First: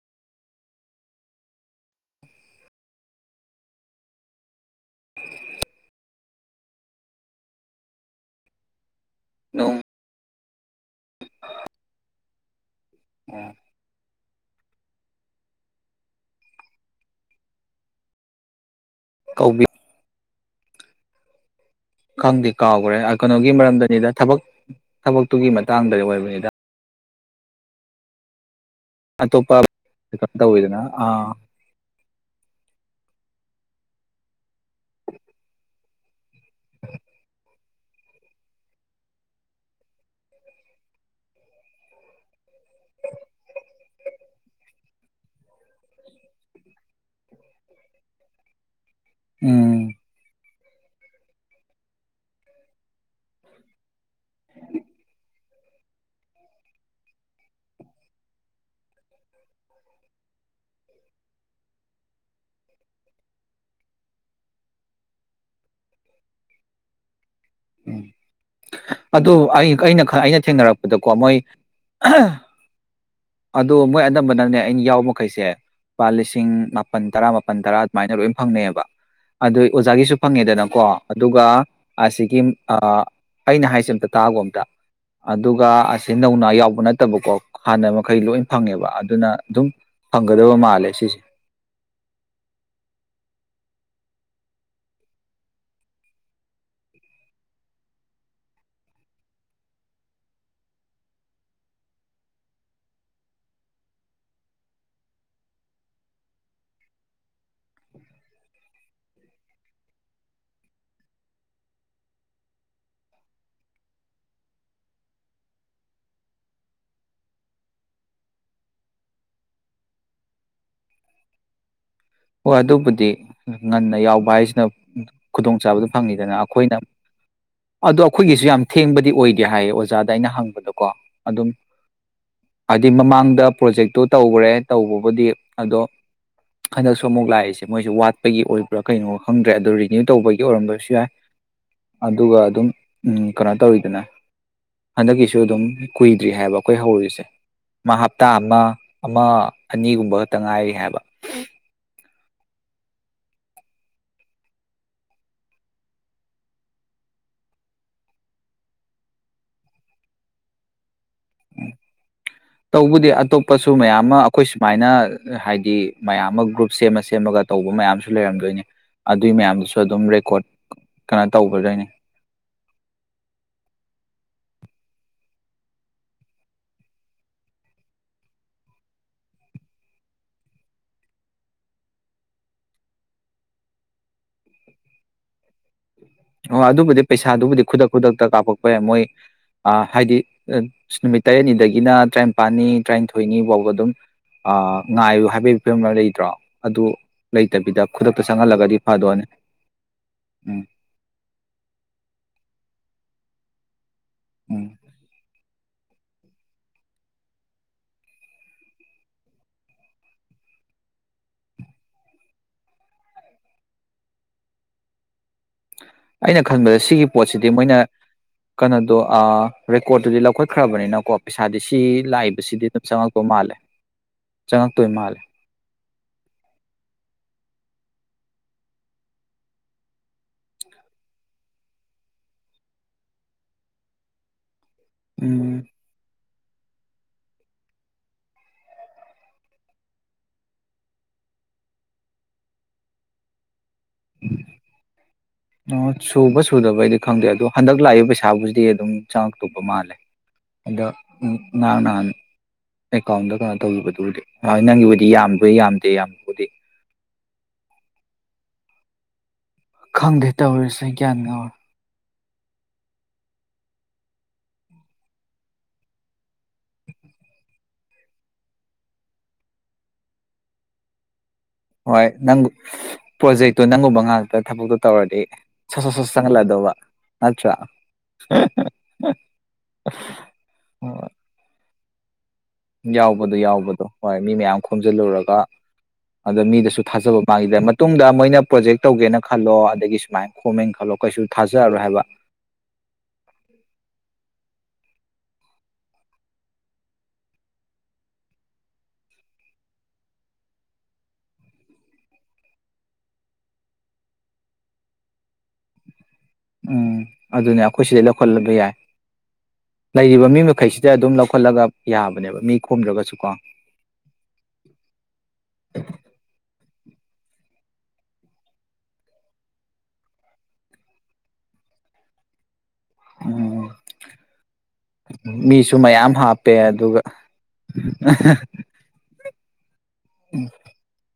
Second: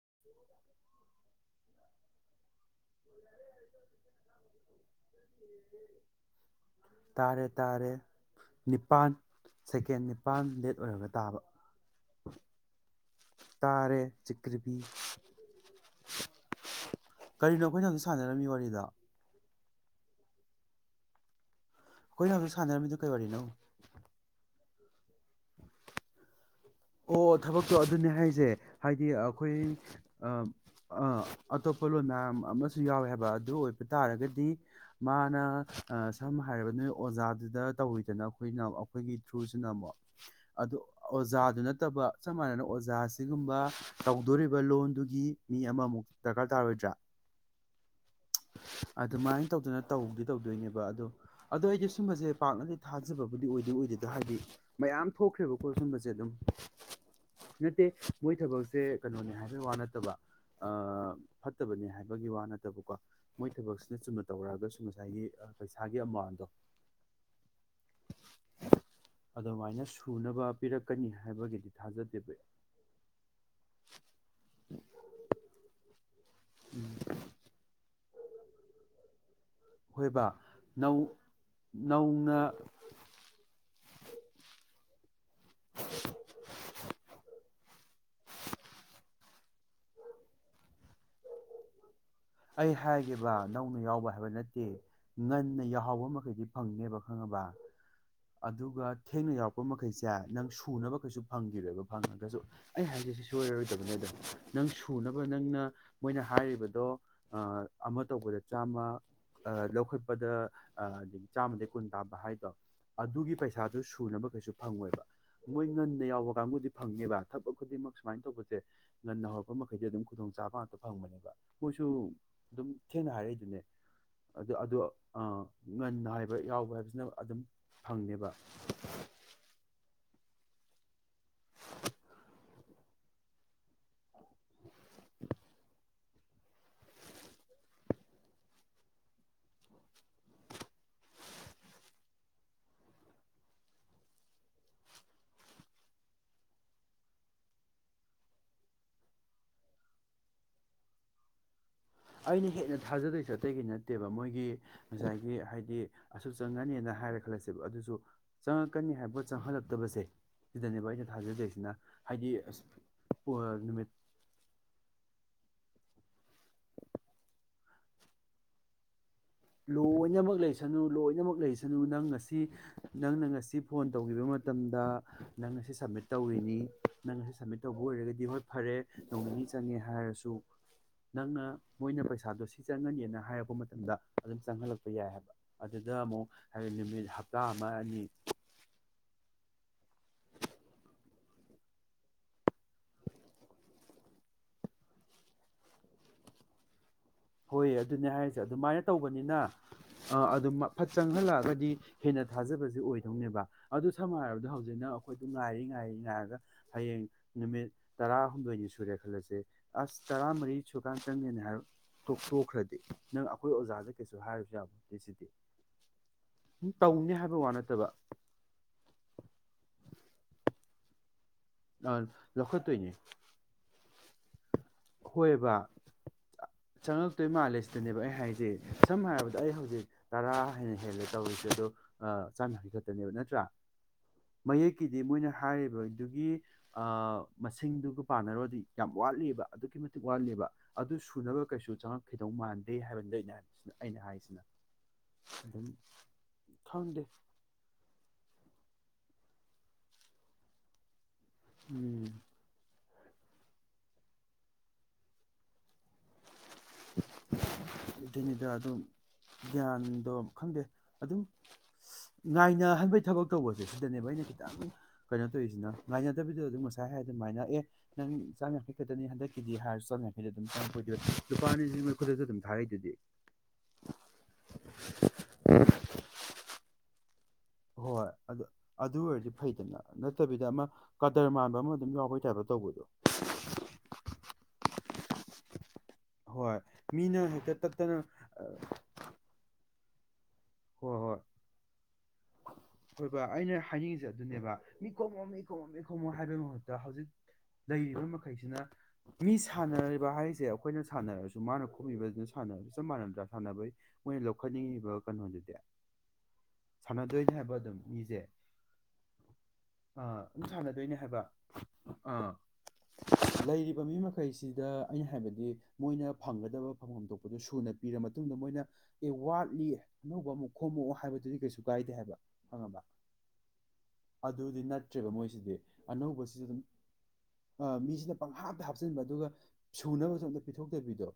[inaudible] [unintelligible] ꯇꯥꯔꯦ ꯇꯥꯔꯦ ꯅꯤꯞ ꯅꯤꯄꯥꯟ ꯅꯣꯡ ꯁꯦꯀꯦꯟꯒꯤ ꯄꯥꯝ ꯂꯦꯠ ꯑꯣꯏꯔꯒ ꯇꯥꯕ [inaudible] ꯇꯥꯔꯦ ꯆꯤꯛ ꯀꯔꯤꯅꯣ ꯑꯩꯈꯣꯏꯅ ꯍꯧꯖꯤꯛ ꯁꯥꯟꯅꯔꯝꯃꯤ ꯋꯥꯔꯤꯗꯣ? ꯇꯧꯕꯤ ꯑꯩꯈꯣꯏꯅ ꯈꯪꯗꯦ ꯍꯧꯖꯤꯛ ꯁꯥꯟꯅꯔꯝꯃꯤꯗꯣ ꯀꯥꯎꯈ꯭ꯔꯦ ꯀꯩ ꯋꯥꯔꯤꯅꯣ ꯀꯩꯅꯣꯒꯤ ꯃꯔꯝꯗꯅꯤꯗ ꯊꯕꯛ ꯊꯕꯛꯇꯨꯒꯤ ꯃꯇꯥꯡꯗꯗꯤ ꯑꯣꯏꯕꯅꯤꯗ ꯑꯣ ꯊꯕꯛꯇꯣ ꯑꯗꯨꯅꯦ ꯍꯥꯏꯁꯦ ꯍꯥꯏꯗꯤ ꯑꯇꯣꯞꯄ ꯑꯩꯈꯣꯏ ꯀꯩꯅꯣ ꯇꯧꯋꯤꯗꯅ ꯑꯥ ꯑꯇꯣꯞꯄ ꯂꯣꯟ ꯃꯌꯥꯝ ꯑꯃꯁꯨ ꯌꯥꯎꯋꯦ ꯍꯥꯏ ꯑꯗꯨ ꯑꯣꯏꯕ ꯇꯥꯔꯒꯗꯤ ꯃꯥꯅ ꯁꯝꯅ ꯍꯥꯏꯔꯕ ꯅꯣꯏ ꯑꯣꯖꯥꯗꯨꯗ ꯇꯧꯋꯤꯗꯅ ꯑꯩꯈꯣꯏꯅ ꯑꯩꯈꯣꯏꯒꯤ ꯊ꯭ꯔꯨꯁꯤꯅ ꯑꯃꯨꯛ ꯑꯗꯨ ꯑꯣꯖꯥꯗꯨꯅ ꯇꯕ ꯆꯞ ꯃꯥꯟꯅꯅ ꯑꯣꯖꯥ ꯁꯤꯒꯨꯝꯕ ꯇꯧꯗꯣꯔꯤꯕ ꯂꯣꯟꯗꯨꯒꯤ ꯃꯤ ꯑꯃꯃꯨꯛ ꯗꯔꯀꯥꯔ ꯇꯥꯔꯣꯏꯗ꯭ꯔꯥ ꯑꯗꯨꯃꯥꯏꯅ ꯇꯧꯗꯅ ꯎꯝ ꯇꯧꯗꯤ ꯇꯧꯗꯣꯏꯅꯦꯕ ꯑꯗꯣ ꯑꯗꯣ ꯑꯩꯗꯤ ꯁꯨꯝꯕꯁꯦ ꯄꯥꯛꯅꯗꯤ ꯊꯥꯖꯕꯕꯨꯗꯤ ꯑꯣꯏꯗꯣꯏ ꯑꯣꯏꯗꯦꯗ ꯍꯥꯏꯗꯤ ꯃꯌꯥꯝ ꯊꯣꯛꯈ꯭ꯔꯦꯕꯀꯣ ꯁꯨꯝꯕꯁꯦ ꯑꯗꯨꯝ ꯅꯠꯇꯦ ꯃꯣꯏ ꯊꯕꯛꯁꯦ ꯀꯩꯅꯣꯅꯦ ꯍꯥꯏꯕꯒꯤ ꯋꯥ ꯅꯠꯇꯕ ꯑ ꯐꯠꯇꯕꯅꯤ ꯍꯥꯏꯕꯒꯤ ꯋꯥ ꯅꯠꯇꯕꯀꯣ ꯃꯣꯏ ꯊꯕꯛꯁꯤꯅ ꯆꯨꯝꯅ ꯇꯧꯔꯛꯑꯒꯁꯨ ꯉꯁꯥꯏꯒꯤ ꯄꯩꯁꯥꯒꯤ ꯑꯃꯥꯎꯟꯗꯣ ꯎꯝ ꯑꯗꯨ ꯑꯩ ꯑꯗꯨꯃꯥꯏꯅ ꯑꯩꯅ ꯑꯩꯅ ꯁꯨꯅꯕ ꯊꯦꯡꯅꯔꯛꯄꯗꯀꯣ ꯄꯤꯔꯛꯀꯅꯤ ꯃꯣꯏ ꯍꯥꯏꯕꯒꯤꯗꯤ ꯊꯥꯖꯗꯦꯕ ꯑꯍꯧꯝ ꯑꯗꯣ ꯃꯣꯏ ꯑꯅꯝꯕꯅꯅꯦ ꯑꯩꯅ ꯌꯥꯎꯕ ꯃꯈꯩꯁꯦ ꯄꯥꯠ ꯁꯤꯡ ꯎꯝ ꯃꯥꯄꯜ ꯇꯔꯥ ꯃꯥꯄꯜ ꯇꯔꯥ ꯁꯨꯃꯥꯏꯅ ꯂꯣꯏ ꯐꯪꯅꯩꯕ ꯑꯗꯨ ꯑꯣꯖꯥꯒꯤꯁꯨ ꯍꯣꯏꯕ ꯐꯪꯉꯦꯗꯅꯀꯣ ꯅꯧ ꯑꯗꯨꯒ ꯅꯧꯅ ꯑꯁꯤꯒꯤ ꯑꯩꯅ ꯍꯥꯏꯁꯦ ꯑꯝꯇ ꯇꯥꯕ ꯑꯝꯇ ꯑꯗꯨꯒ ꯑꯁꯤ ꯅꯧꯅꯥ ꯌꯥꯎꯕ ꯅꯠꯇꯕꯀꯣ ꯍꯥꯟꯅ ꯃꯈꯩ ꯂꯣꯏ ꯐꯪꯉꯦꯕ ꯑꯗꯨꯅ ꯑꯗꯨꯝ ꯐꯪꯒꯗꯕ ꯃꯥꯜꯂꯦ ꯁꯤꯁꯦ ꯑꯩ ꯍꯥꯏꯒꯦꯕ ꯅꯧꯅ ꯌꯥꯎꯕ ꯍꯥꯏꯕ ꯅꯠꯇꯦ ꯉꯟꯅ ꯌꯥꯎꯍꯕ ꯃꯈꯩꯗꯤ ꯐꯪꯅꯦꯕ ꯈꯪꯉꯕ ꯑꯗꯨꯒ ꯊꯦꯡꯅ ꯌꯥꯎꯔꯛꯄ ꯃꯈꯩꯁꯦ ꯅꯪ ꯁꯨꯅꯕꯈꯩꯁꯨ ꯐꯪꯈꯤꯔꯣꯏꯕ ꯐꯪꯉꯒꯁꯨ ꯑꯩ ꯍꯥꯏꯔꯤꯁꯤ ꯁꯣꯏꯔꯔꯣꯏꯗꯕꯅꯤꯗ ꯅꯪ ꯁꯨꯅꯕ ꯅꯪꯅ ꯃꯣꯏꯅ ꯍꯥꯏꯔꯤꯕꯗꯣ ꯑꯃ ꯇꯧꯕꯗ ꯆꯥꯝꯃ ꯂꯧꯈꯠꯄꯗ ꯑꯗꯒꯤ ꯆꯥꯝꯃꯗꯒꯤꯩ ꯀꯨꯟ ꯇꯥꯕ ꯍꯥꯏꯗꯣ ꯑꯗꯨꯒꯤ ꯄꯩꯁꯥꯁꯨ ꯁꯨꯅꯕ ꯀꯩꯁꯨ ꯐꯪꯉꯦꯕ ꯃꯣꯏ ꯉꯟꯅ ꯌꯥꯎꯕ ꯀꯥꯡꯕꯨꯗꯤ ꯐꯪꯉꯦꯕ ꯊꯕꯛ ꯈꯨꯗꯤꯡꯃꯛ ꯁꯨꯃꯥꯏꯅ ꯇꯧꯕꯁꯦ ꯉꯟꯅ ꯍꯧꯔꯛꯄ ꯃꯈꯩꯗꯤ ꯑꯗꯨꯝ ꯈꯨꯗꯣꯡꯆꯥꯥꯕ ꯉꯥꯛꯇ ꯐꯪꯕꯅꯦꯕ ꯃꯣꯏꯁꯨ ꯍꯣꯏ ꯑꯗꯨꯝ ꯑꯗꯨꯕꯨꯗꯤ ꯊꯦꯡꯅ ꯍꯥꯏꯔꯛꯏꯗꯨꯅꯦ ꯉꯟꯅ ꯌꯥꯎꯕ ꯑꯗꯨ ꯍꯥꯏꯁꯤꯅ ꯑꯗꯣ ꯈꯨꯗꯣꯡꯆꯥꯕꯗꯨꯣ ꯉꯟꯅ ꯐꯪꯉꯤꯗꯅ ꯍꯥꯏꯕ ꯌꯥꯎꯕ ꯑꯩꯈꯣꯏꯅ ꯍꯥꯏꯕꯁꯤꯅ ꯑꯗꯨꯝ ꯑꯗꯣ ꯐꯪꯅꯦꯕ ꯑꯩꯈꯣꯏꯒꯤꯁꯨ ꯌꯥꯝ ꯊꯦꯡꯕꯗꯤ ꯑꯣꯏꯗꯦ ꯍꯥꯏꯌꯦ ꯑꯣꯖꯥ ꯑꯩꯅ ꯍꯪꯕꯗꯀꯣ ꯑꯗꯨꯝ ꯍꯥꯏꯗꯤ ꯃꯃꯥꯡꯗ ꯄ꯭ꯔꯣꯖꯦꯛꯇꯣ ꯇꯧꯈ꯭ꯔꯦ ꯇꯧꯕꯕꯨꯗꯤ ꯑꯗꯣ ꯍꯟꯗꯛꯁꯨ ꯑꯃꯨꯛ ꯂꯥꯛꯏꯁꯦ ꯃꯣꯏꯁꯨ ꯋꯥꯠꯄꯒꯤ ꯑꯣꯏꯕ꯭ꯔꯥ ꯀꯩꯅꯣ ꯈꯪꯗ꯭ꯔꯦ ꯑꯗꯣ ꯔꯤꯅ꯭ꯌꯨ ꯇꯧꯕꯒꯤ ꯑꯣꯏꯔꯝꯕꯁꯨ ꯌꯥꯏ ꯑꯗꯨꯒ ꯑꯗꯨꯝ ꯎꯝ ꯀꯩꯅꯣ ꯇꯧꯔꯤꯗꯅ ꯍꯟꯗꯛꯀꯤꯁꯨ ꯑꯗꯨꯝ ꯀꯨꯏꯗ꯭ꯔꯤ ꯍꯥꯏꯕ ꯑꯩꯈꯣꯏ ꯍꯧꯔꯨꯔꯤꯁꯦ ꯃꯥ ꯍꯞꯇꯥ ꯑꯃ ꯑꯃ ꯑꯅꯤꯒꯨꯝꯕ ꯈꯛꯇ ꯉꯥꯏꯔꯤ ꯍꯥꯏꯕ ꯑꯩꯅ ꯍꯦꯟꯅ ꯊꯥꯖꯗꯣꯏꯁꯦ ꯑꯇꯩꯒꯤ ꯅꯠꯇꯦꯕ ꯃꯣꯏꯒꯤ ꯉꯁꯥꯏꯒꯤ ꯍꯥꯏꯗꯤ ꯑꯁꯨꯛ ꯆꯪꯉꯅꯤꯅ ꯍꯥꯏꯔꯦ ꯈꯜꯂꯁꯦꯕ ꯑꯗꯨꯁꯨ ꯆꯪꯉꯛꯀꯅꯤ ꯍꯥꯏꯕꯣꯠ ꯆꯪꯍꯜꯂꯛꯇꯕꯁꯦ ꯁꯤꯗꯅꯦꯕ ꯑꯩꯅ ꯊꯥꯖꯗꯣꯏꯁꯤꯅ ꯍꯥꯏꯗꯤ ꯑꯁ ꯎ ꯇꯧꯕꯗꯤ ꯄꯣ ꯑꯇꯣꯞꯄꯁꯨ ꯅꯨꯃꯤꯠ ꯃꯌꯥꯝ ꯑꯃ ꯑꯩꯈꯣꯏ ꯁꯨꯃꯥꯏꯅ ꯍꯥꯏꯗꯤ ꯃꯌꯥꯝ ꯑꯃ ꯒ꯭ꯔꯨꯞ ꯁꯦꯝꯃ ꯁꯦꯝꯃꯒ ꯇꯧꯕ ꯃꯌꯥꯝꯁꯨ ꯂꯩꯔꯝꯗꯣꯏꯅꯤ ꯑꯗꯨꯏ ꯃꯌꯥꯝꯗꯨꯁꯨ ꯑꯗꯨꯝ ꯂꯣꯏꯅꯃꯛ ꯔꯦꯀꯣꯔꯠ ꯂꯩꯁꯅꯨ ꯀꯩꯅꯣ ꯂꯣꯏꯅꯃꯛ ꯂꯩꯁꯅꯨ ꯇꯧꯒꯗꯣꯏꯅꯤ ꯅꯪ ꯉꯁꯤ ꯅꯪꯅ ꯉꯁꯤ ꯐꯣꯟ ꯇꯧꯈꯤꯕ ꯃꯇꯝꯗ ꯅꯪ ꯑꯁꯤ ꯁꯞꯃꯤꯠ ꯇꯧꯔꯤꯅꯤ ꯅꯪ ꯑꯁꯤ ꯁꯞꯃꯤꯠ ꯇꯧꯕ ꯑꯣꯏꯔꯒꯗꯤ ꯍꯣꯏ ꯐꯔꯦ ꯅꯣꯡ ꯅꯤꯅꯤ ꯆꯪꯉꯦ ꯍꯥꯏꯔꯁꯨ ꯅꯪꯅ ꯃꯣꯏꯅ ꯄꯩꯁꯥꯗꯣ ꯁꯤ ꯆꯪꯉꯅꯤꯅ ꯍꯥꯏꯔꯛꯄ ꯃꯇꯝꯗ ꯑꯗꯨꯝ ꯆꯪꯍꯜꯂꯛꯄ ꯌꯥꯏ ꯍꯥꯏꯕ ꯑꯗꯨꯗ ꯑꯃꯨꯛ ꯑꯣ ꯍꯥꯏꯗꯤ ꯑꯗꯨꯕꯨꯗꯤ ꯅꯨꯃꯤꯠ ꯍꯞꯇꯥ ꯄꯩꯁꯥꯗꯨꯕꯨꯗꯤ ꯑꯃ ꯈꯨꯗꯛ ꯑꯅꯤ ꯈꯨꯗꯛꯇ ꯀꯥꯞꯄꯛꯄ ꯌꯥꯏ ꯃꯣꯏ ꯍꯥꯏꯗꯤ ꯅꯨꯃꯤꯠ ꯇꯔꯦꯠꯅꯤꯗꯒꯤꯅ ꯇꯔꯥꯅꯤꯄꯥꯜꯅꯤ ꯇꯔꯥꯅꯤꯊꯣꯏꯅꯤ ꯐꯥꯎꯕ ꯑꯗꯨꯝ ꯉꯥꯏꯌꯨ ꯍꯥꯏꯕꯒꯤ ꯐꯤꯕꯝ ꯑꯃ ꯂꯩꯇ꯭ꯔꯣ ꯑꯗꯨ ꯍꯣꯏ ꯂꯩꯇꯕꯤꯗ ꯑꯗꯨꯅꯦ ꯈꯨꯗꯛꯇ ꯍꯥꯏꯔꯤꯁꯦ ꯆꯪꯍꯜꯂꯒꯗꯤ ꯑꯗꯨꯃꯥꯏꯅ ꯐꯗꯣꯏꯅꯦ ꯇꯧꯕꯅꯤꯅ ꯑ ꯑꯗꯨꯝ ꯎꯝ ꯐꯠ ꯆꯪꯍꯜꯂꯛ ꯀꯗꯤ ꯍꯦꯟꯅ ꯊꯥꯖꯕꯁꯦ ꯑꯣꯏꯗꯧꯅꯦꯕ ꯑꯗꯨ ꯁꯝꯅ ꯍꯥꯏꯔꯕꯗ ꯎꯝ ꯍꯧꯖꯤꯛꯅ ꯑꯩꯈꯣꯏꯗ ꯉꯥꯏꯔꯤ ꯉꯥꯏꯔꯤ ꯉꯥꯏꯔꯒ ꯍꯌꯦꯡ ꯅꯨꯃꯤꯠ ꯇꯔꯥꯍꯨꯝꯗꯣꯏꯅꯤ ꯁꯨꯔꯦ ꯈꯜꯂꯁꯦ ꯑꯁ ꯇꯔꯥꯃꯔꯤ ꯁꯨꯔꯀꯥꯟꯗ ꯆꯪꯒꯦꯅ ꯍꯥꯏꯔ ꯇꯣꯛ ꯇꯣꯛꯈ꯭ꯔꯗꯤ ꯅꯪ ꯑꯩꯈꯣꯏ ꯑꯣꯖꯥꯗ ꯀꯩꯁꯨ ꯍꯥꯏꯔꯁꯨ ꯌꯥꯕ ꯁꯤꯗꯤ ꯑꯩꯅ ꯈꯟꯕꯗ ꯁꯤꯒꯤ ꯇꯧꯅꯤ ꯍꯥꯏꯕ ꯄꯣꯠꯁꯤꯗꯤ ꯋꯥ ꯃꯣꯏꯅ ꯅꯠꯇꯕ ꯀꯩꯅꯣꯗꯣ ꯔꯦꯀꯣꯔꯠꯇꯨꯗꯤ ꯂꯧꯈꯠ ꯈꯔꯕꯅꯤꯅ ꯅ ꯀꯣ ꯄꯩꯁꯥꯗꯤ ꯁꯤ ꯂꯥꯛꯏꯕꯁꯤꯗꯤ ꯑꯗꯨꯝ ꯂꯧꯈꯠꯇꯣꯏꯅꯦ ꯆꯪꯉꯛꯄ ꯃꯥꯜꯂꯦ ꯆꯪꯉꯛꯇꯣꯏ ꯃꯥꯜꯂꯦ ꯍꯣꯏꯕ ꯆꯪꯉꯛꯇꯣꯏ ꯃꯥꯜꯂꯦ ꯁꯤꯗꯅꯦꯕ ꯑꯩ ꯍꯥꯏꯁꯦ ꯁꯝꯅ ꯍꯥꯏꯔꯕꯗ ꯑꯩ ꯍꯧꯖꯤꯛ ꯇꯔꯥ ꯍꯦꯟꯅ ꯍꯦꯜꯂꯦ ꯇꯧꯔꯤꯁꯦ ꯑꯗꯣ ꯆ ꯍ ꯈꯠꯇꯅꯦꯕ ꯅꯠꯇ꯭ꯔꯥ ꯃꯌꯦꯛ ꯀꯤꯗꯤ ꯃꯣꯏꯅ ꯎꯝ ꯍꯥꯏꯔꯤꯕ ꯑꯗꯨꯒꯤ ꯑ ꯃꯁꯤꯡꯗꯨꯒ ꯄꯥꯟꯅꯔꯨꯔꯗꯤ ꯌꯥꯝ ꯋꯥꯠꯂꯤꯕ ꯋꯥꯠꯂꯦꯕ ꯑꯗꯨ ꯁꯨꯅꯕ ꯀꯩꯁꯨ ꯆꯪꯉꯛꯈꯤꯗꯧ ꯃꯥꯟꯗꯦ ꯍꯥꯏꯕꯅꯤꯗ ꯑꯩꯅ ꯍꯥꯏꯅꯤꯡ ꯑꯗꯨꯝ ꯑꯣ ꯁꯨꯕ ꯁꯨꯗꯕ ꯑꯩꯗꯤ ꯈꯪꯗꯦ ꯑꯗꯣ ꯍꯟꯗꯛ ꯂꯥꯛꯏ ꯄꯩꯁꯥꯕꯨ ꯗꯤ ꯑꯗꯨꯝ ꯆꯥꯛ ꯇꯨꯕ ꯃꯥꯜꯂꯦ ꯑꯗꯣ ꯎꯝ ꯎꯝ ꯅꯥꯅꯤ [unintelligible] ꯑꯦꯀꯥꯎꯟꯗ ꯀꯅꯥ ꯇꯧꯔꯨꯒꯗꯧꯔꯤꯒꯦꯍꯣꯢ ꯅꯪꯒꯤꯕꯨꯗꯤ ꯌꯥꯝꯗꯤ ꯌꯥꯝꯗꯦ ꯌꯥꯝꯕꯨꯗꯤ ꯑꯗꯨꯅꯤꯗ ꯑꯗꯨꯝ ꯒ꯭ꯌꯥꯟꯗꯣ ꯈꯪꯗꯦ ꯇꯧꯔꯤꯁꯦ ꯒ꯭ꯌꯥꯟ ꯑꯗꯨꯝ ꯉꯥꯎꯔꯦ ꯉꯥꯏꯅꯍꯟꯕꯩ ꯊꯕꯛ ꯇꯧꯕꯁꯦ ꯁꯤꯗꯅꯦꯕ ꯑꯩꯅ ꯈꯤꯇꯪ ꯀꯩꯅꯣ ꯇꯧꯔꯤꯁꯤꯅ ꯉꯥꯏꯅꯗꯕꯤꯗ ꯑꯗꯨꯝ ꯉꯁꯥꯏ ꯍꯥꯏꯔ ꯑꯗꯨꯝ ꯃꯥꯏꯅ ꯑꯦ ꯅꯪ ꯆꯥꯝ ꯌꯥꯡꯈꯩ ꯈꯛꯇꯅꯤ ꯍꯟꯗꯛꯀꯤꯗꯤ ꯍꯥꯏꯔꯁꯨ ꯆꯥꯝ ꯌꯥꯡꯈꯩꯗ ꯑꯗꯨꯝ ꯆꯥꯝꯄ ꯑꯣꯏꯗꯣꯏ ꯍꯣꯏ ꯅꯪ ꯄ꯭ꯔꯣꯖꯦꯛꯇꯣ ꯅꯪꯒꯨꯝꯕ ꯉꯥꯛꯇ ꯊꯕꯛꯇꯣ ꯇꯧꯔꯗꯤ ꯁꯠ ꯁꯠ ꯁꯠ ꯁꯠꯅ ꯂꯣꯢꯗꯧꯕ ꯍꯣꯏ ꯑꯗꯨ ꯑꯗꯨ ꯑꯣꯏꯔꯗꯤ ꯐꯩꯗꯅ ꯅꯠꯇꯕꯤꯗ ꯑꯃ ꯍꯣꯏ ꯀꯗꯔ ꯃꯥꯟꯕ ꯑꯃ [unintelligible] ꯌꯥꯎꯕꯗꯣ ꯌꯥꯎꯕꯗꯣ ꯍꯣꯏ ꯃꯤ ꯃꯌꯥꯝ ꯈꯣꯝꯖꯜꯂꯨꯔꯒ ꯑꯗꯣ ꯍꯣꯏ ꯃꯤꯗꯁꯨ ꯊꯥꯖꯕ ꯃꯤꯅ ꯍꯦꯛꯇ ꯃꯥꯡꯈꯤꯗ꯭ꯔꯦ ꯇꯠꯇꯅ ꯃꯇꯨꯡꯗ ꯃꯣꯏꯅ ꯄ꯭ꯔꯣꯖꯦꯛ ꯇꯧꯒꯦꯅ ꯈꯜꯂꯣ ꯇꯒꯤ ꯁꯃꯥꯏ ꯈꯣꯃꯦꯅ ꯈꯜꯂꯣ ꯀꯩꯁꯨ ꯊꯥꯖꯔꯔꯣꯏ ꯍꯥꯏꯕ ꯍꯣꯏꯕ ꯑꯩꯅ ꯍꯥꯏꯅꯤꯡꯉꯤꯁꯦ ꯑꯗꯨꯅꯦꯕ ꯃꯤ ꯀꯣꯝꯃꯝ ꯃꯤ ꯀꯣꯝꯃꯣꯝ ꯃꯤ ꯈꯣꯝꯃꯣꯝ ꯍꯥꯏꯕꯒꯤ ꯃꯍꯨꯠꯇ ꯍꯧꯖꯤꯛ ꯂꯩꯔꯤꯕ ꯃꯈꯩꯁꯤꯅ ꯃꯤ ꯁꯥꯟꯅꯔꯤꯕ ꯍꯥꯏꯁꯦ ꯑꯩꯈꯣꯏꯅ ꯁꯥꯟꯅꯔꯁꯨ ꯃꯥꯅ ꯈꯣꯝꯃꯤꯕꯗꯨꯅ ꯁꯥꯟꯅꯔꯁꯨ ꯆꯞ ꯃꯥꯟꯅꯝꯗ꯭ꯔꯥ ꯁꯥꯟꯅꯕ ꯃꯣꯏꯅ ꯂꯧꯈꯠꯅꯤꯡꯉꯤꯕ ꯀꯩꯅꯣꯗꯨꯗꯤ ꯎꯝ ꯁꯥꯟꯅꯗꯣꯏꯅꯦ ꯍꯥꯏꯕ ꯑꯗꯨꯅꯦ ꯑꯗꯨꯝ ꯑꯩꯈꯣꯏ ꯁꯤꯗꯩ ꯃꯤꯁꯦ ꯂꯧꯈꯠꯂꯕ ꯌꯥꯏ ꯑꯥ ꯂꯩꯔꯤꯕ ꯃꯤ ꯑꯗꯨꯝ ꯃꯈꯩꯁꯤꯗ ꯁꯥꯟꯅꯗꯣꯏꯅꯦ ꯑꯗꯨꯝ ꯍꯥꯏꯕ ꯂꯧꯈꯠꯂꯒ ꯑꯥ ꯌꯥꯕꯅꯦꯕ ꯃꯤ ꯈꯣꯝꯗ꯭ꯔꯒꯁꯨ ꯀꯣ ꯂꯩꯔꯤꯕ ꯃꯤ ꯃꯈꯩꯁꯤꯗ ꯑꯩꯅ ꯍꯥꯏꯕꯗꯤ ꯃꯣꯏꯅ ꯐꯪꯒꯗꯕ ꯐꯝꯐꯝꯗ ꯊꯣꯛꯄꯗꯨ ꯁꯨꯅ ꯄꯤꯔ ꯃꯇꯨꯡꯗ ꯃꯣꯏꯅ ꯑꯦ ꯋꯥꯠꯂꯤ ꯑꯅꯧꯕ ꯑꯃꯨꯛ ꯈꯣꯝꯃꯛꯛꯑꯣ ꯍꯥꯏꯕꯗꯨꯗꯤ ꯀꯩꯁꯨ ꯀꯥꯏꯗꯦ ꯍꯥꯏꯕ ꯈꯪꯉꯕ ꯑꯗꯨꯗꯤ ꯅꯠꯇ꯭ꯔꯦꯕ ꯃꯣꯏꯁꯤꯗꯤ ꯃꯤꯁꯨ ꯃꯌꯥꯝ ꯑꯅꯧꯕꯁꯤꯁꯨ ꯍꯥꯞꯄꯦ ꯑꯗꯨꯝ ꯑꯗꯨꯒ ꯃꯤꯁꯤꯅ ꯄꯪꯍꯥꯞꯇ ꯍꯥꯞꯆꯤꯟꯕ ꯑꯗꯨꯒ ꯁꯨꯅꯕꯁꯨ ꯑꯝꯇ ꯄꯤꯊꯣꯛꯇꯕꯤꯗꯣ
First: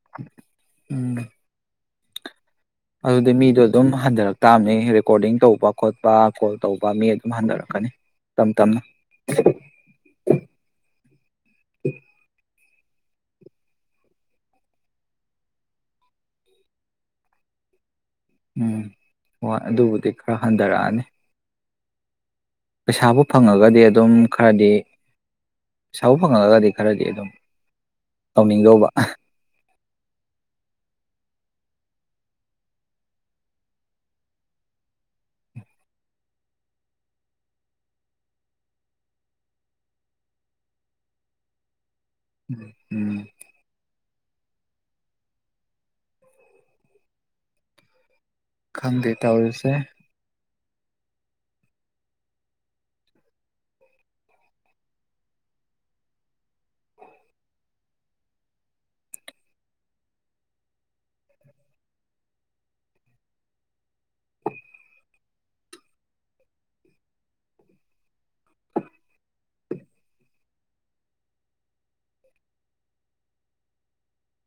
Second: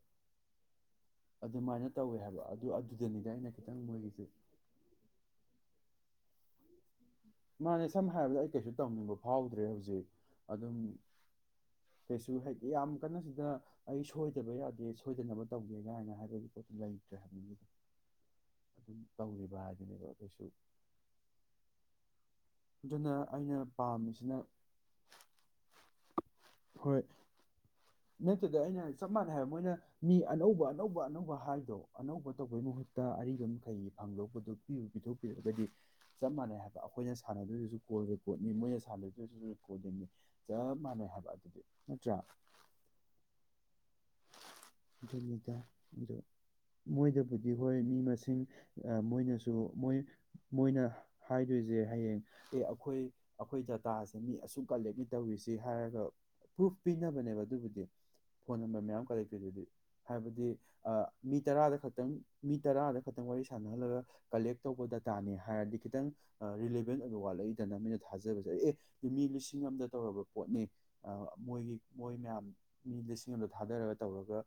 ꯑꯗꯨꯃꯥꯏꯅ ꯇꯧꯋꯦ ꯍꯥꯏꯕ ꯑꯗꯨ ꯑꯗꯨꯗꯤ ꯑꯗꯨꯗꯅꯤꯗ ꯑꯩꯅ ꯃꯤꯗꯣ ꯈꯤꯇꯪ ꯑꯗꯨꯝ ꯃꯣꯏꯒꯤꯁꯦ ꯍꯟꯊꯔꯛ ꯇꯥꯕꯅꯦ ꯔꯦꯀꯣꯔꯗꯤꯡ ꯇꯧꯕ ꯇꯧꯕ ꯈꯣꯠꯄ ꯀꯣꯜ ꯇꯧꯕ ꯃꯤ ꯃꯥꯅꯦ ꯍꯟꯊꯔꯛꯀꯅꯤ ꯁꯝꯅ ꯍꯥꯏꯔꯕꯗ ꯇꯞ ꯑꯩ ꯀꯩꯁꯨ ꯇꯞꯅ ꯇꯧꯅꯤꯡꯕ ꯐꯥꯎꯗ꯭ꯔꯦ ꯍꯧꯖꯤꯛ ꯑꯗꯨꯝ ꯀꯩꯁꯨ ꯍꯦꯛ ꯌꯥꯝ ꯀꯟꯅ ꯁꯤꯗ ꯑꯩ ꯁꯣꯏꯗꯕ ꯌꯥꯗꯦ ꯁꯣꯏꯗꯅꯕ ꯇꯧꯒꯦ ꯀꯥꯏꯅ ꯍꯥꯏꯕꯒꯤ ꯄꯣꯠꯇꯣ ꯂꯩꯇ꯭ꯔꯦ ꯍꯥꯏꯕꯅꯤ ꯎꯝ ꯍꯣꯏ ꯍꯥꯏꯗꯨꯅꯦꯕ ꯑꯗꯨꯕꯨꯗꯤ ꯈꯔ ꯀꯩꯁꯨ ꯍꯟꯊꯔꯛꯑꯅꯤ ꯑꯗꯨꯅ ꯄꯩꯁꯥꯕꯨ ꯑꯩꯅ ꯐꯪꯉꯒꯗꯤ ꯑꯗꯨꯝ ꯄꯥꯝꯃꯤꯁꯤꯅ ꯈꯔꯗꯤ ꯄꯩꯁꯥꯕꯨ ꯐꯪꯉꯒꯗꯤ ꯈꯔꯗꯤ ꯍꯣꯏ ꯑꯗꯨꯝ ꯅꯠꯇꯗ ꯑꯩꯅ ꯇꯧꯅꯤꯡꯗꯧꯕ ꯆꯞ ꯃꯥꯟꯅꯩ ꯍꯥꯏꯕ ꯃꯣꯏꯅ ꯃꯤ ꯑꯅꯧꯕ ꯑꯅꯧꯕ ꯑꯅꯧꯕ ꯍꯥꯏꯗꯣ ꯑꯅꯧꯕ ꯇꯧꯕꯩ ꯃꯍꯨꯠꯇ ꯑꯔꯤꯕ ꯃꯈꯈꯩ ꯐꯪꯗꯧꯕꯗꯨ ꯄꯤꯊꯣꯛꯄꯤꯔꯒꯗꯤ ꯆꯞ ꯃꯥꯟꯅꯩ ꯍꯥꯏꯕ ꯑꯩꯈꯣꯏꯅ ꯁꯥꯟꯅꯗꯣꯏꯗꯨꯁꯨ ꯀꯣꯜ ꯔꯦꯀꯣꯔꯠꯅꯤ ꯃꯣꯏꯅ ꯁꯥꯟꯅꯗꯣꯏꯁꯨ ꯔꯦꯀꯣꯔꯗꯤꯡꯅꯤ ꯆꯞ ꯃꯥꯟꯅꯩ ꯍꯥꯏꯕ ꯑꯗꯨꯗꯤ ꯅꯠꯇ꯭ꯔꯥ ꯎꯝ ꯑꯗꯨꯅꯤꯗ ꯑꯗꯨ ꯃꯣꯏꯗꯕꯨꯗꯤ ꯍꯣꯏ ꯃꯤ ꯃꯁꯤꯡ ꯈꯪꯗꯦ ꯃꯣꯏꯅꯁꯨ ꯇꯧꯔꯤꯁꯦ ꯃꯣꯏ ꯃꯣꯏꯅ ꯍꯥꯏꯗꯣꯏꯁꯦ ꯍꯌꯦꯡ ꯑꯦ ꯑꯩꯈꯣꯏ ꯑꯩꯈꯣꯏ ꯗꯗꯥꯇꯥꯁꯦ ꯃꯤ ꯑꯁꯨꯛ ꯀꯂꯦꯛꯂꯤ ꯇꯧꯔꯤꯁꯤ ꯍꯥꯏꯔꯒ ꯄ꯭ꯔꯨꯐ ꯄꯤꯅꯕꯅꯦꯕ ꯑꯗꯨꯕꯨꯗꯤ ꯐꯣꯟ ꯅꯝꯕꯔ ꯃꯌꯥꯝ ꯍꯥꯏꯕꯗꯤ ꯑ ꯃꯤ ꯇꯔꯥꯗ ꯈꯇꯪ ꯃꯤ ꯇꯔꯥꯗ ꯈꯇꯪ ꯋꯥꯔꯤ ꯁꯅꯍꯟꯂꯒ ꯀꯂꯦꯛ ꯇꯧꯕ ꯗꯇꯥꯅꯦ ꯍꯥꯏꯔꯗꯤ ꯈꯤꯇꯪ ꯔꯤꯂꯤꯚꯦꯟ ꯑꯣꯏꯕ ꯋꯥꯠꯂꯛꯏꯗꯅ ꯃꯤꯅ ꯊꯥꯖꯕꯁꯦ ꯑꯦ ꯃꯤ ꯂꯤꯁꯤꯡ ꯑꯃꯗ ꯇꯧꯔꯕ ꯄꯣꯠꯅꯤ ꯃꯣꯏꯒꯤ ꯃꯣꯏ ꯃꯌꯥꯝ ꯃꯤ ꯂꯤꯁꯤꯡ ꯑꯃꯗ ꯊꯥꯗꯔꯒ ꯇꯧꯔꯒ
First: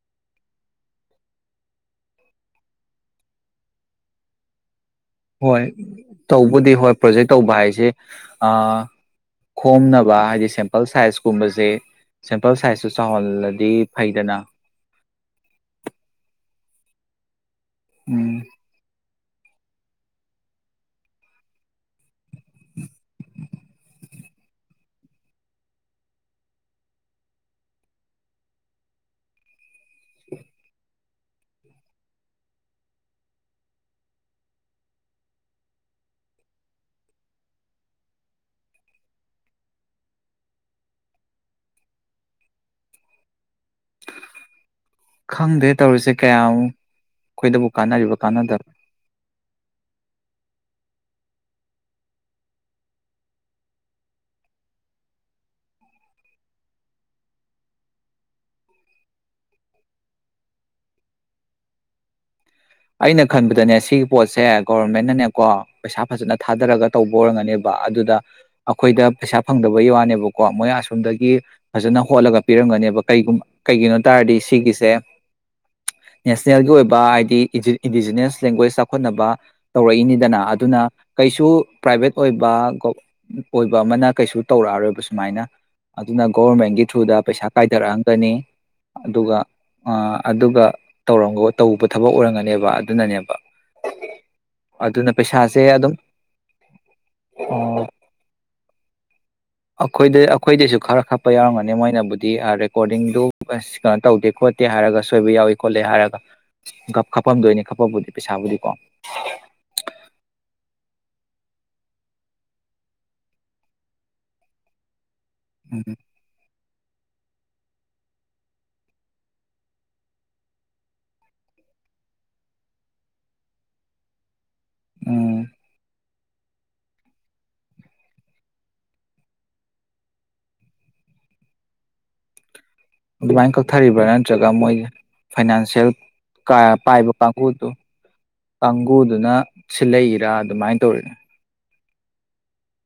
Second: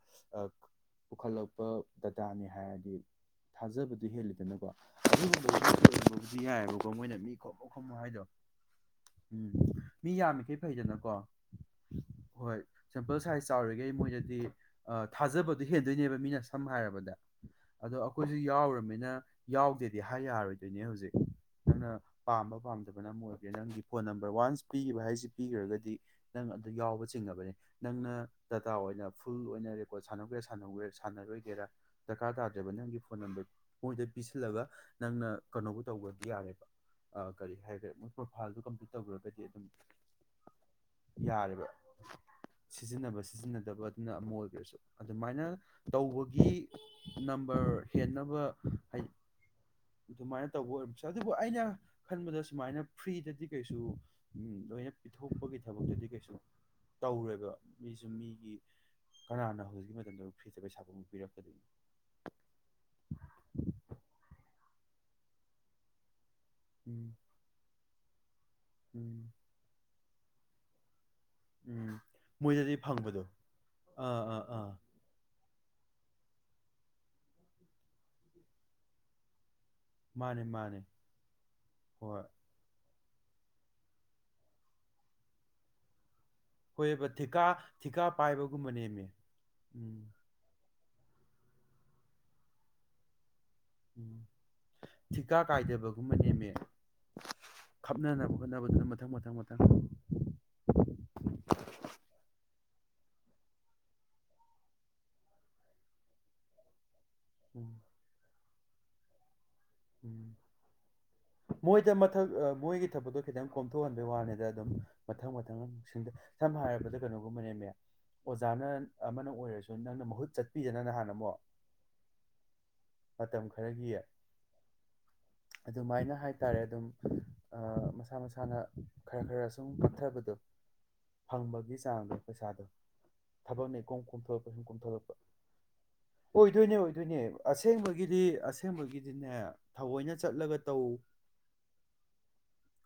ꯄꯨꯈꯠꯂꯛꯄ ꯗꯇꯥꯅꯤ ꯍꯥꯏꯔꯗꯤ ꯊꯥꯖꯕꯗꯨ ꯍꯦꯜꯂꯤꯗꯅꯀꯣ ꯍꯣꯏ ꯑꯗꯨꯒꯨꯝꯕꯕꯨꯗꯤ ꯇꯧꯕꯗꯤ ꯌꯥꯏꯑꯕꯀꯣ ꯍꯣꯏ ꯃꯣꯏꯅ ꯄ꯭ꯔꯣꯖꯦꯛ ꯃꯤ ꯇꯧꯕ ꯈꯣꯝꯃꯣ ꯍꯥꯏꯁꯦ ꯈꯣꯝꯃꯣ ꯍꯥꯏꯗꯣ ꯎꯝ ꯃꯤ ꯈꯣꯝꯅꯕ ꯍꯥꯏꯗꯤ ꯌꯥꯝꯃꯤꯈꯩ ꯁꯦꯝꯄꯜ ꯐꯩꯗꯅꯀꯣ ꯁꯥꯏꯖꯀꯨꯝꯕꯁꯦ ꯁꯦꯝꯄꯜ ꯍꯣꯏ ꯁꯥꯏꯖꯇꯨ ꯁꯦꯝꯄꯜ ꯁꯥꯏꯖ ꯆꯥꯎꯍꯜꯂꯗꯤ ꯆꯥꯎꯔꯤꯈꯩ ꯐꯩꯗꯅ ꯃꯣꯏꯗꯗꯤ ꯊꯥꯖꯕꯗꯣ ꯍꯦꯟꯗꯣꯏꯅꯦꯕ ꯃꯤꯅ ꯁꯝꯅ ꯍꯥꯏꯔꯕꯗ ꯑꯗꯣ ꯑꯩꯈꯣꯏꯁꯨ ꯎꯝ ꯌꯥꯎꯔꯅꯤꯅ ꯌꯥꯎꯗꯦꯗꯤ ꯍꯥꯏ ꯌꯥꯔꯣꯏꯗꯣꯏꯅꯦ ꯍꯧꯖꯤꯛ ꯅꯪꯅ ꯄꯥꯝꯕ ꯄꯥꯝꯗꯕꯅ ꯑꯃ ꯑꯣꯏꯈ꯭ꯔꯦ ꯅꯪꯒꯤ ꯐꯣꯟ ꯅꯝꯕꯔ ꯋꯥꯟꯁ ꯄꯤꯈꯤꯕ ꯍꯥꯏꯁꯤ ꯄꯤꯈ꯭ꯔꯒꯗꯤ ꯅꯪ ꯑꯗꯨ ꯌꯥꯎꯕ ꯆꯤꯡꯉꯕꯅꯦ ꯅꯪꯅ ꯗꯇꯥ ꯑꯣꯏꯅ ꯐꯨꯜ ꯑꯣꯏꯅ ꯔꯦꯀꯣꯔꯠ ꯁꯥꯟꯅꯒꯦꯔ ꯁꯥꯟꯅ ꯁꯥꯟꯅꯔꯣꯏꯒꯦꯔꯥ ꯗꯔꯀꯥꯔ ꯇꯥꯗ꯭ꯔꯦꯕ ꯅꯪꯒꯤ ꯐꯣꯟ ꯅꯝꯕꯔ ꯃꯣꯏꯗ ꯄꯤꯁꯤꯜꯂꯒ ꯅꯪꯅ ꯀꯩꯅꯣꯕꯨ ꯇꯧꯕꯗꯤ ꯌꯥꯔꯦꯕ ꯀꯔꯤ ꯍꯥꯏꯈ꯭ꯔꯦ ꯃꯣꯏ ꯄ꯭ꯔꯣꯐꯥꯏꯜꯗꯣ ꯀꯝꯄ꯭ꯂꯤꯠ ꯇꯧꯈ꯭ꯔꯒꯗꯤ ꯑꯗꯨꯝ ꯌꯥꯔꯦꯕ ꯁꯤꯖꯤꯟꯅꯕ ꯁꯤꯖꯤꯟꯅꯗꯕ ꯑꯃ ꯑꯣꯏꯈꯔꯁꯨ ꯑꯗꯨꯃꯥꯏꯅ ꯈꯪꯗꯦ ꯇꯧꯔꯤꯁꯦ ꯀꯌꯥꯝ ꯇꯧꯕꯒꯤ ꯑꯩꯈꯣꯏꯗꯕꯨ ꯅꯝꯕꯔ ꯀꯥꯟꯅꯔꯤꯕ ꯍꯦꯟꯅꯕ ꯀꯥꯟꯅꯗꯕ ꯍꯥꯏꯗꯤ ꯑꯗꯨꯃꯥꯏꯅ ꯇꯧꯕ ꯑꯣꯏꯔꯝꯕꯁ ꯑꯗꯨꯕꯨ ꯑꯩꯅ ꯈꯟꯕꯗ ꯁꯨꯃꯥꯏꯅ ꯐ꯭ꯔꯤꯗꯗꯤ ꯀꯩꯁꯨ ꯂꯣꯏꯅ ꯄꯤꯊꯣꯛꯄꯒꯤ ꯊꯕꯛꯇꯗꯤ ꯀꯩꯁꯨ ꯇꯧꯔꯦꯕ ꯃꯤꯁꯨ ꯃꯤꯒꯤ ꯀꯅꯥꯅꯣ ꯍꯧꯖꯤꯛꯀꯤ ꯃꯇꯝꯗ ꯐ꯭ꯔꯤꯁ ꯄꯩꯁꯥ ꯑꯃꯨꯛ ꯄꯤꯔꯛ ꯀꯗꯣꯏꯅꯣ ꯑꯩꯅ ꯈꯟꯕꯗꯅꯦ ꯁꯤꯒꯤ ꯄꯣꯠꯁꯦ ꯒꯣꯔꯃꯦꯟꯅꯅꯦꯀꯣ ꯄꯩꯁꯥ ꯐꯖꯅ ꯊꯥꯗꯔꯒ ꯎꯝ ꯇꯧꯕ ꯑꯣꯏꯔꯝꯒꯅꯦꯕ ꯑꯗꯨꯗ ꯑꯩꯈꯣꯏꯗ ꯎꯝ ꯄꯩꯁꯥ ꯐꯪꯗꯕꯩ ꯋꯥꯅꯦꯕꯀꯣ ꯀꯣ ꯃꯣꯏꯌꯥ ꯑꯁꯣꯝꯗꯒꯤ ꯒꯤ ꯎꯝ ꯐꯖꯅ ꯍꯣꯠꯂꯒ ꯃꯣꯏꯗꯗꯤ ꯄꯤꯔꯝꯒꯅꯦꯕ ꯐꯪꯕꯗꯣ ꯀꯩꯒꯨꯝ ꯀꯩꯒꯤꯅꯣ ꯑꯥ ꯇꯥꯔꯗꯤ ꯑꯥ ꯑꯥ ꯁꯤꯒꯤꯁꯦ ꯅꯦꯁꯅꯦꯜꯒꯤ ꯑꯣꯏꯕ ꯍꯥꯏꯗꯤ ꯏꯟꯗꯤꯖꯤꯅ꯭ꯌꯁ ꯂꯦꯡꯒ꯭ꯋꯦꯖ ꯆꯥꯎꯈꯠꯅꯕ ꯇꯧꯔꯛꯏꯅꯤꯗꯅ ꯃꯥꯅꯦ ꯑꯗꯨꯅ ꯃꯥꯅꯦ ꯀꯩꯁꯨ ꯄ꯭ꯔꯥꯏꯚꯦꯠ ꯍꯣꯏ ꯑꯣꯏꯕ ꯑꯣꯏꯕ ꯑꯃꯅ ꯀꯩꯁꯨ ꯇꯧꯔꯛꯑꯔꯣꯏꯕ ꯁꯨꯃꯥꯏꯅ ꯑꯗꯨꯅ ꯒꯣꯚꯔꯃꯦꯟꯒꯤ ꯍꯣꯏꯕ ꯊ꯭ꯔꯨꯗ ꯊꯤꯀꯥ ꯄꯩꯁꯥ ꯊꯤꯀꯥ ꯀꯥꯏꯊꯔꯛꯑꯟꯒꯅꯤ ꯄꯥꯏꯕꯒꯨꯝꯕꯅꯦꯃꯦ ꯑꯗꯨꯒ ꯎꯝ ꯑꯥ ꯑꯗꯨꯒ ꯇꯧꯔꯝꯒ ꯇꯧꯕ ꯊꯕꯛ ꯑꯣꯏꯔꯝꯒꯅꯤ ꯅꯦꯕ ꯑꯗꯨꯅꯅꯦꯕ ꯎ ꯑꯗꯨꯅ ꯊꯤꯀꯥ ꯄꯩꯁꯥꯁꯦ ꯑꯗꯨꯝ ꯀꯥꯏꯗꯕꯒꯨꯝꯕ ꯅꯦꯝꯃꯦ ꯑ, ꯈꯞꯅꯅꯕ ꯍꯣꯠꯅꯕꯗꯨꯅ ꯃꯊꯪ ꯃꯊꯪ ꯃꯊꯪ ꯑꯩꯈꯣꯏꯗ ꯑꯩꯈꯣꯏꯗꯁꯨ ꯈꯔ ꯈꯞꯄ ꯌꯥꯎꯔꯝꯒꯅꯤ ꯃꯣꯏꯅꯕꯨꯗꯤ ꯀꯣꯔꯗꯤꯡꯗꯨ ꯀꯩꯅꯣ ꯇꯧꯗꯦ ꯈꯣꯠꯇꯦ ꯍꯥꯏꯔꯒ ꯁꯣꯏꯕ ꯌꯥꯎꯏꯤ ꯈꯣꯠꯂꯦ ꯍꯥꯏꯔꯒ ꯈꯞꯐꯝꯝꯗꯣꯏꯅꯤ ꯎꯝ ꯈꯞꯄꯕꯨꯗꯤ ꯄꯩꯁꯥꯕꯨꯗꯤꯀꯣ ꯍ ꯎꯝ ꯃꯣꯏꯗ ꯃꯊꯛ ꯃꯣꯏꯒꯤ ꯊꯕꯛꯇꯣ ꯈꯤꯇꯪ ꯀꯣꯝꯊꯣꯛꯍꯟꯕꯩ ꯋꯥꯅꯤꯗ ꯑꯗꯨꯝ ꯃꯊꯪ ꯃꯊꯪ ꯎꯝ ꯅꯨꯡꯗ ꯁꯝꯅ ꯍꯥꯏꯔꯕꯗ ꯀꯩꯅꯣꯒꯨꯝꯕꯅꯦꯃꯦ ꯑꯣꯖꯥꯅ ꯑꯃꯅ ꯑꯣꯏꯔꯁꯨ ꯅꯪꯅ ꯃꯍꯨꯠ ꯆꯠꯄꯤꯗꯅ ꯅꯍꯥꯟꯅ ꯑꯃꯨꯛ ꯃꯇꯝ ꯈꯔꯒꯤ ꯎꯝ ꯑꯗꯨꯃꯥꯏꯅ ꯍꯥꯏ ꯍꯥꯏꯇꯥꯔꯦ ꯑꯗꯨꯝ ꯃꯁꯥ ꯃꯁꯥꯅ ꯈꯔ ꯈꯔ ꯁꯨꯝ ꯀꯛꯊꯕꯗꯣ ꯐꯪꯕꯒꯤ ꯆꯥꯡꯗꯣ ꯄꯩꯁꯥꯗꯣ ꯑꯗꯨꯃꯥꯏꯅ ꯊꯕꯛꯅꯦ ꯀꯣꯝ ꯀꯛꯊꯔꯤꯕ꯭ꯔꯥ ꯀꯣꯝꯊꯣꯔꯛꯄ ꯅꯠꯇ꯭ꯔꯒ ꯁꯨꯝ ꯃꯣꯏ ꯀꯣꯝꯊꯂꯛꯄ ꯐꯥꯏꯅꯥꯟꯁꯤꯌꯦꯜ ꯑꯣꯏꯗꯣꯏꯅꯦ ꯄꯥꯏꯕ ꯑꯣꯏꯗꯣꯏꯅꯦ ꯑꯁꯦꯡꯕꯒꯤꯗꯤ ꯑꯁꯦꯡꯕꯒꯤ ꯑꯗꯨꯅ ꯁꯤ ꯂꯩꯔꯥ ꯑꯗꯨꯃꯥꯏꯅ ꯇꯧꯔꯤꯅꯦ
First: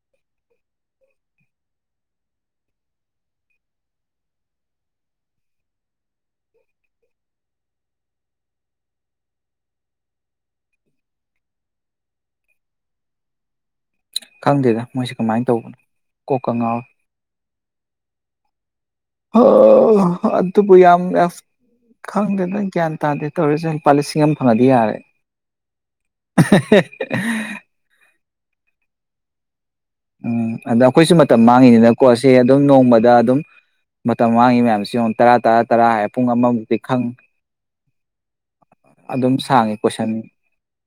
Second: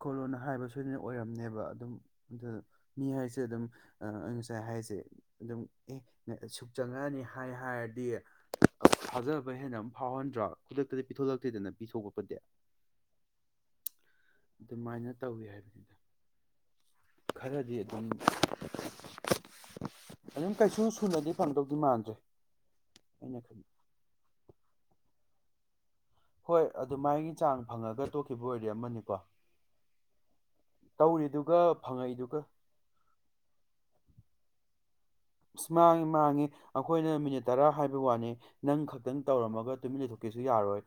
ꯀꯣꯂꯣꯅ ꯍꯥꯏꯕ ꯁꯣꯏꯗꯅ ꯑꯣꯏꯔꯝꯅꯦꯕ ꯑꯗꯨꯝ ꯑꯗꯨ ꯃꯤ ꯍꯥꯏꯁꯦ ꯑꯗꯨꯝ ꯉꯁꯥꯏ ꯍꯥꯏꯁꯦ ꯑꯗꯨꯝ ꯑꯦ ꯁꯨꯛ ꯆꯪꯉꯛꯅꯤ ꯍꯥꯏ ꯍꯥꯏꯔꯗꯤ ꯊꯥꯖꯕ ꯍꯦꯟꯅ ꯑꯃ ꯐꯥꯎꯍꯟꯗ꯭ꯔꯣ ꯈꯨꯗ ꯛꯇꯗꯤ ꯄꯤꯊꯣꯂꯛꯇꯦꯗꯅ ꯄꯤ ꯁꯣꯛꯄꯠꯄꯗꯤꯦ ꯈꯪꯗꯦꯗ ꯃꯣꯏꯁꯦ ꯀꯃꯥꯏꯅ ꯇꯧꯕꯅꯣ ꯀꯣꯛꯀ ꯉꯥꯎꯋ ꯈꯔꯗꯤ ꯑꯗꯨꯝ ꯑꯗꯨꯝ ꯑꯗꯨꯕꯨ ꯀꯩꯁꯨ ꯌꯥꯝ ꯁꯨꯅꯗꯤ ꯐꯪꯗꯧꯗꯤ ꯃꯥꯟꯗ꯭ꯔꯦ ꯈꯪꯗꯦꯗ ꯒ꯭ꯌꯥꯟ ꯇꯥꯗꯦ ꯑꯩꯅ ꯇꯧꯔꯤꯁꯦ ꯈꯟꯕ ꯂꯨꯄꯥ ꯂꯤꯁꯤꯡ ꯑꯃ ꯐꯪꯉꯗꯤ ꯌꯥꯔꯦ ꯍꯣꯏ ꯑꯗꯨꯃꯥꯏꯒꯤ ꯆꯥꯡ ꯐꯪꯉꯒ ꯇꯣꯛꯈꯤꯕ ꯑꯣꯏꯔꯦ ꯑꯃꯅꯤꯀꯣ ꯎꯝ ꯑꯗ ꯑꯩꯈꯣꯏꯁꯨ ꯃꯇꯝ ꯇꯧꯔꯤꯗꯨꯒ ꯃꯥꯡꯉꯤꯅꯤꯅꯀꯣ ꯁꯤ ꯐꯪꯉꯛꯏꯗꯨꯒ ꯑꯗꯨꯝ ꯅꯣꯡꯃꯗ ꯑꯗꯨꯝ ꯃꯡꯉꯤ ꯃꯌꯥꯝꯁꯤ ꯇꯔꯥ ꯇꯔꯥ ꯑꯁ ꯇꯔꯥ ꯃꯥꯡꯉꯤ ꯍꯥꯏꯔ ꯄꯨꯡ ꯃꯥꯡꯉꯤ ꯑꯃꯃꯨꯛꯇꯤ ꯈꯪ ꯑꯩꯈꯣꯏꯅ ꯃꯤꯅꯤꯠ ꯇꯔꯥ ꯍꯥꯏꯕ ꯋꯥꯅꯤ ꯅꯪ ꯈꯛꯇꯪ ꯑꯗꯨꯝ ꯇꯧꯔꯝꯃꯒ ꯁꯥꯡꯉꯤ ꯇꯨꯃꯤꯠ ꯀꯣꯏꯁꯟ ꯂꯩꯊꯣꯛꯀꯦꯁꯨ ꯌꯥꯔꯣꯏ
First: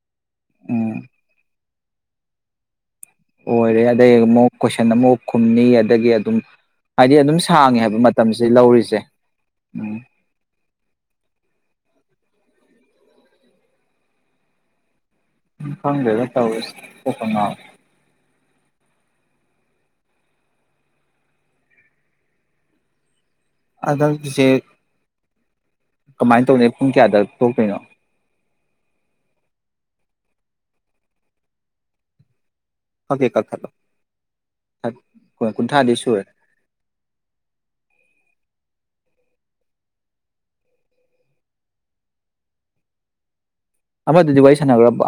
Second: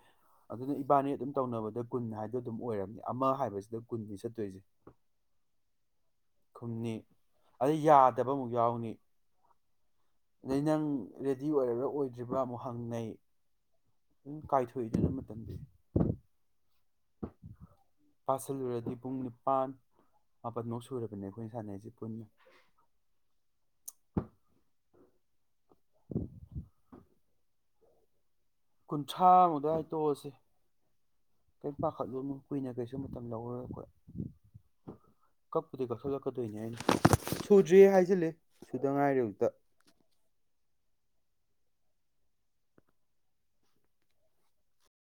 ꯑꯗꯨꯅ ꯎꯝ ꯏꯕꯥꯅꯤ ꯑꯗꯨꯝ ꯇꯧꯅꯕꯗ ꯀꯨꯟ ꯍꯥꯏꯗꯣ ꯑꯗꯨꯝ ꯑꯣꯏꯔꯝꯅꯤ ꯑꯃ ꯍꯥꯏꯕꯁꯤꯗ ꯑꯣꯏꯔꯦ ꯑꯗꯒꯤ ꯀꯨꯟꯅꯤ ꯑꯃꯨꯛ ꯆꯠꯇꯣꯏꯁꯦ ꯀꯣꯏꯁꯟ ꯑꯃꯨꯛ ꯈꯨꯝꯅꯤ ꯑꯗꯒꯤ ꯑꯗꯨꯝ ꯈꯨꯝꯅꯤ ꯍꯥꯏꯗꯤ ꯑꯗꯨꯝ ꯁꯥꯡꯉꯦ ꯑꯗꯩ ꯍꯥꯏꯕ ꯌꯥꯗꯕ ꯃꯇꯝꯁꯦ ꯑꯃꯨꯛ ꯌꯥꯎꯅꯤ ꯂꯧꯔꯤꯁꯦ ꯎꯝ ꯑꯗꯩ ꯅꯪ ꯔꯦꯗꯤ ꯑꯣꯏ꯭ꯔꯥ ꯑꯣꯏꯗꯣꯏ ꯭ꯔꯤꯕ꯭ꯔꯥ ꯑꯃꯨꯛ ꯍꯪꯅꯩ ꯑꯗꯨꯝ ꯀꯥꯏꯊꯣꯛꯏꯗꯨꯅ ꯃꯇꯝ ꯈꯡꯗꯦꯗ ꯇꯧꯔꯤꯁꯦ ꯀꯣꯛꯀꯥ ꯉꯥꯎꯏ ꯆꯁꯤꯜꯂꯨꯔꯗꯤ ꯄꯨꯡ ꯅꯤꯄꯥꯥꯟ ꯃꯥꯄꯜꯃꯨꯛ ꯁꯨꯔꯕꯅꯦ ꯑꯩꯈꯣꯏꯅ ꯁꯥꯟꯅꯩꯁꯤꯦ ꯄꯨꯟꯅ ꯍꯟꯗꯛꯀꯤꯁꯦ ꯀꯃꯥꯏꯅ ꯇꯧꯅꯤ ꯄꯨꯡ ꯀꯌꯥꯗ ꯇ ꯀꯩꯅꯣ ꯀꯨꯟꯊ꯭ꯔꯥꯃꯨꯛꯗꯏ ꯇꯣꯛꯑꯁꯦ ꯀꯔꯤꯝ ꯄꯥꯈꯠꯂꯨꯅꯣ ꯀꯨꯏꯅ ꯀꯩꯁꯨ ꯈꯛ ꯃꯇꯝ ꯍꯦꯛ ꯀꯛꯊꯠꯂꯣ ꯂꯧꯔꯒ ꯀꯛꯄꯨꯗꯤ ꯀꯨꯟꯊ꯭ꯔꯥꯗꯤ ꯁꯨꯔꯦ ꯀꯛꯊꯣꯛꯂꯛꯀꯗꯣꯏꯅꯦ ꯑꯩꯅ ꯁꯨꯗ꯭ꯔꯔꯤ ꯍꯥꯏꯖꯤꯜꯂꯦ ꯁꯨꯗ ꯉꯥꯏꯔꯤ [unintelligible] ꯑꯃꯗꯨꯗꯤ ꯋꯥꯥꯔꯤ ꯁꯥꯅꯒꯔꯕꯣ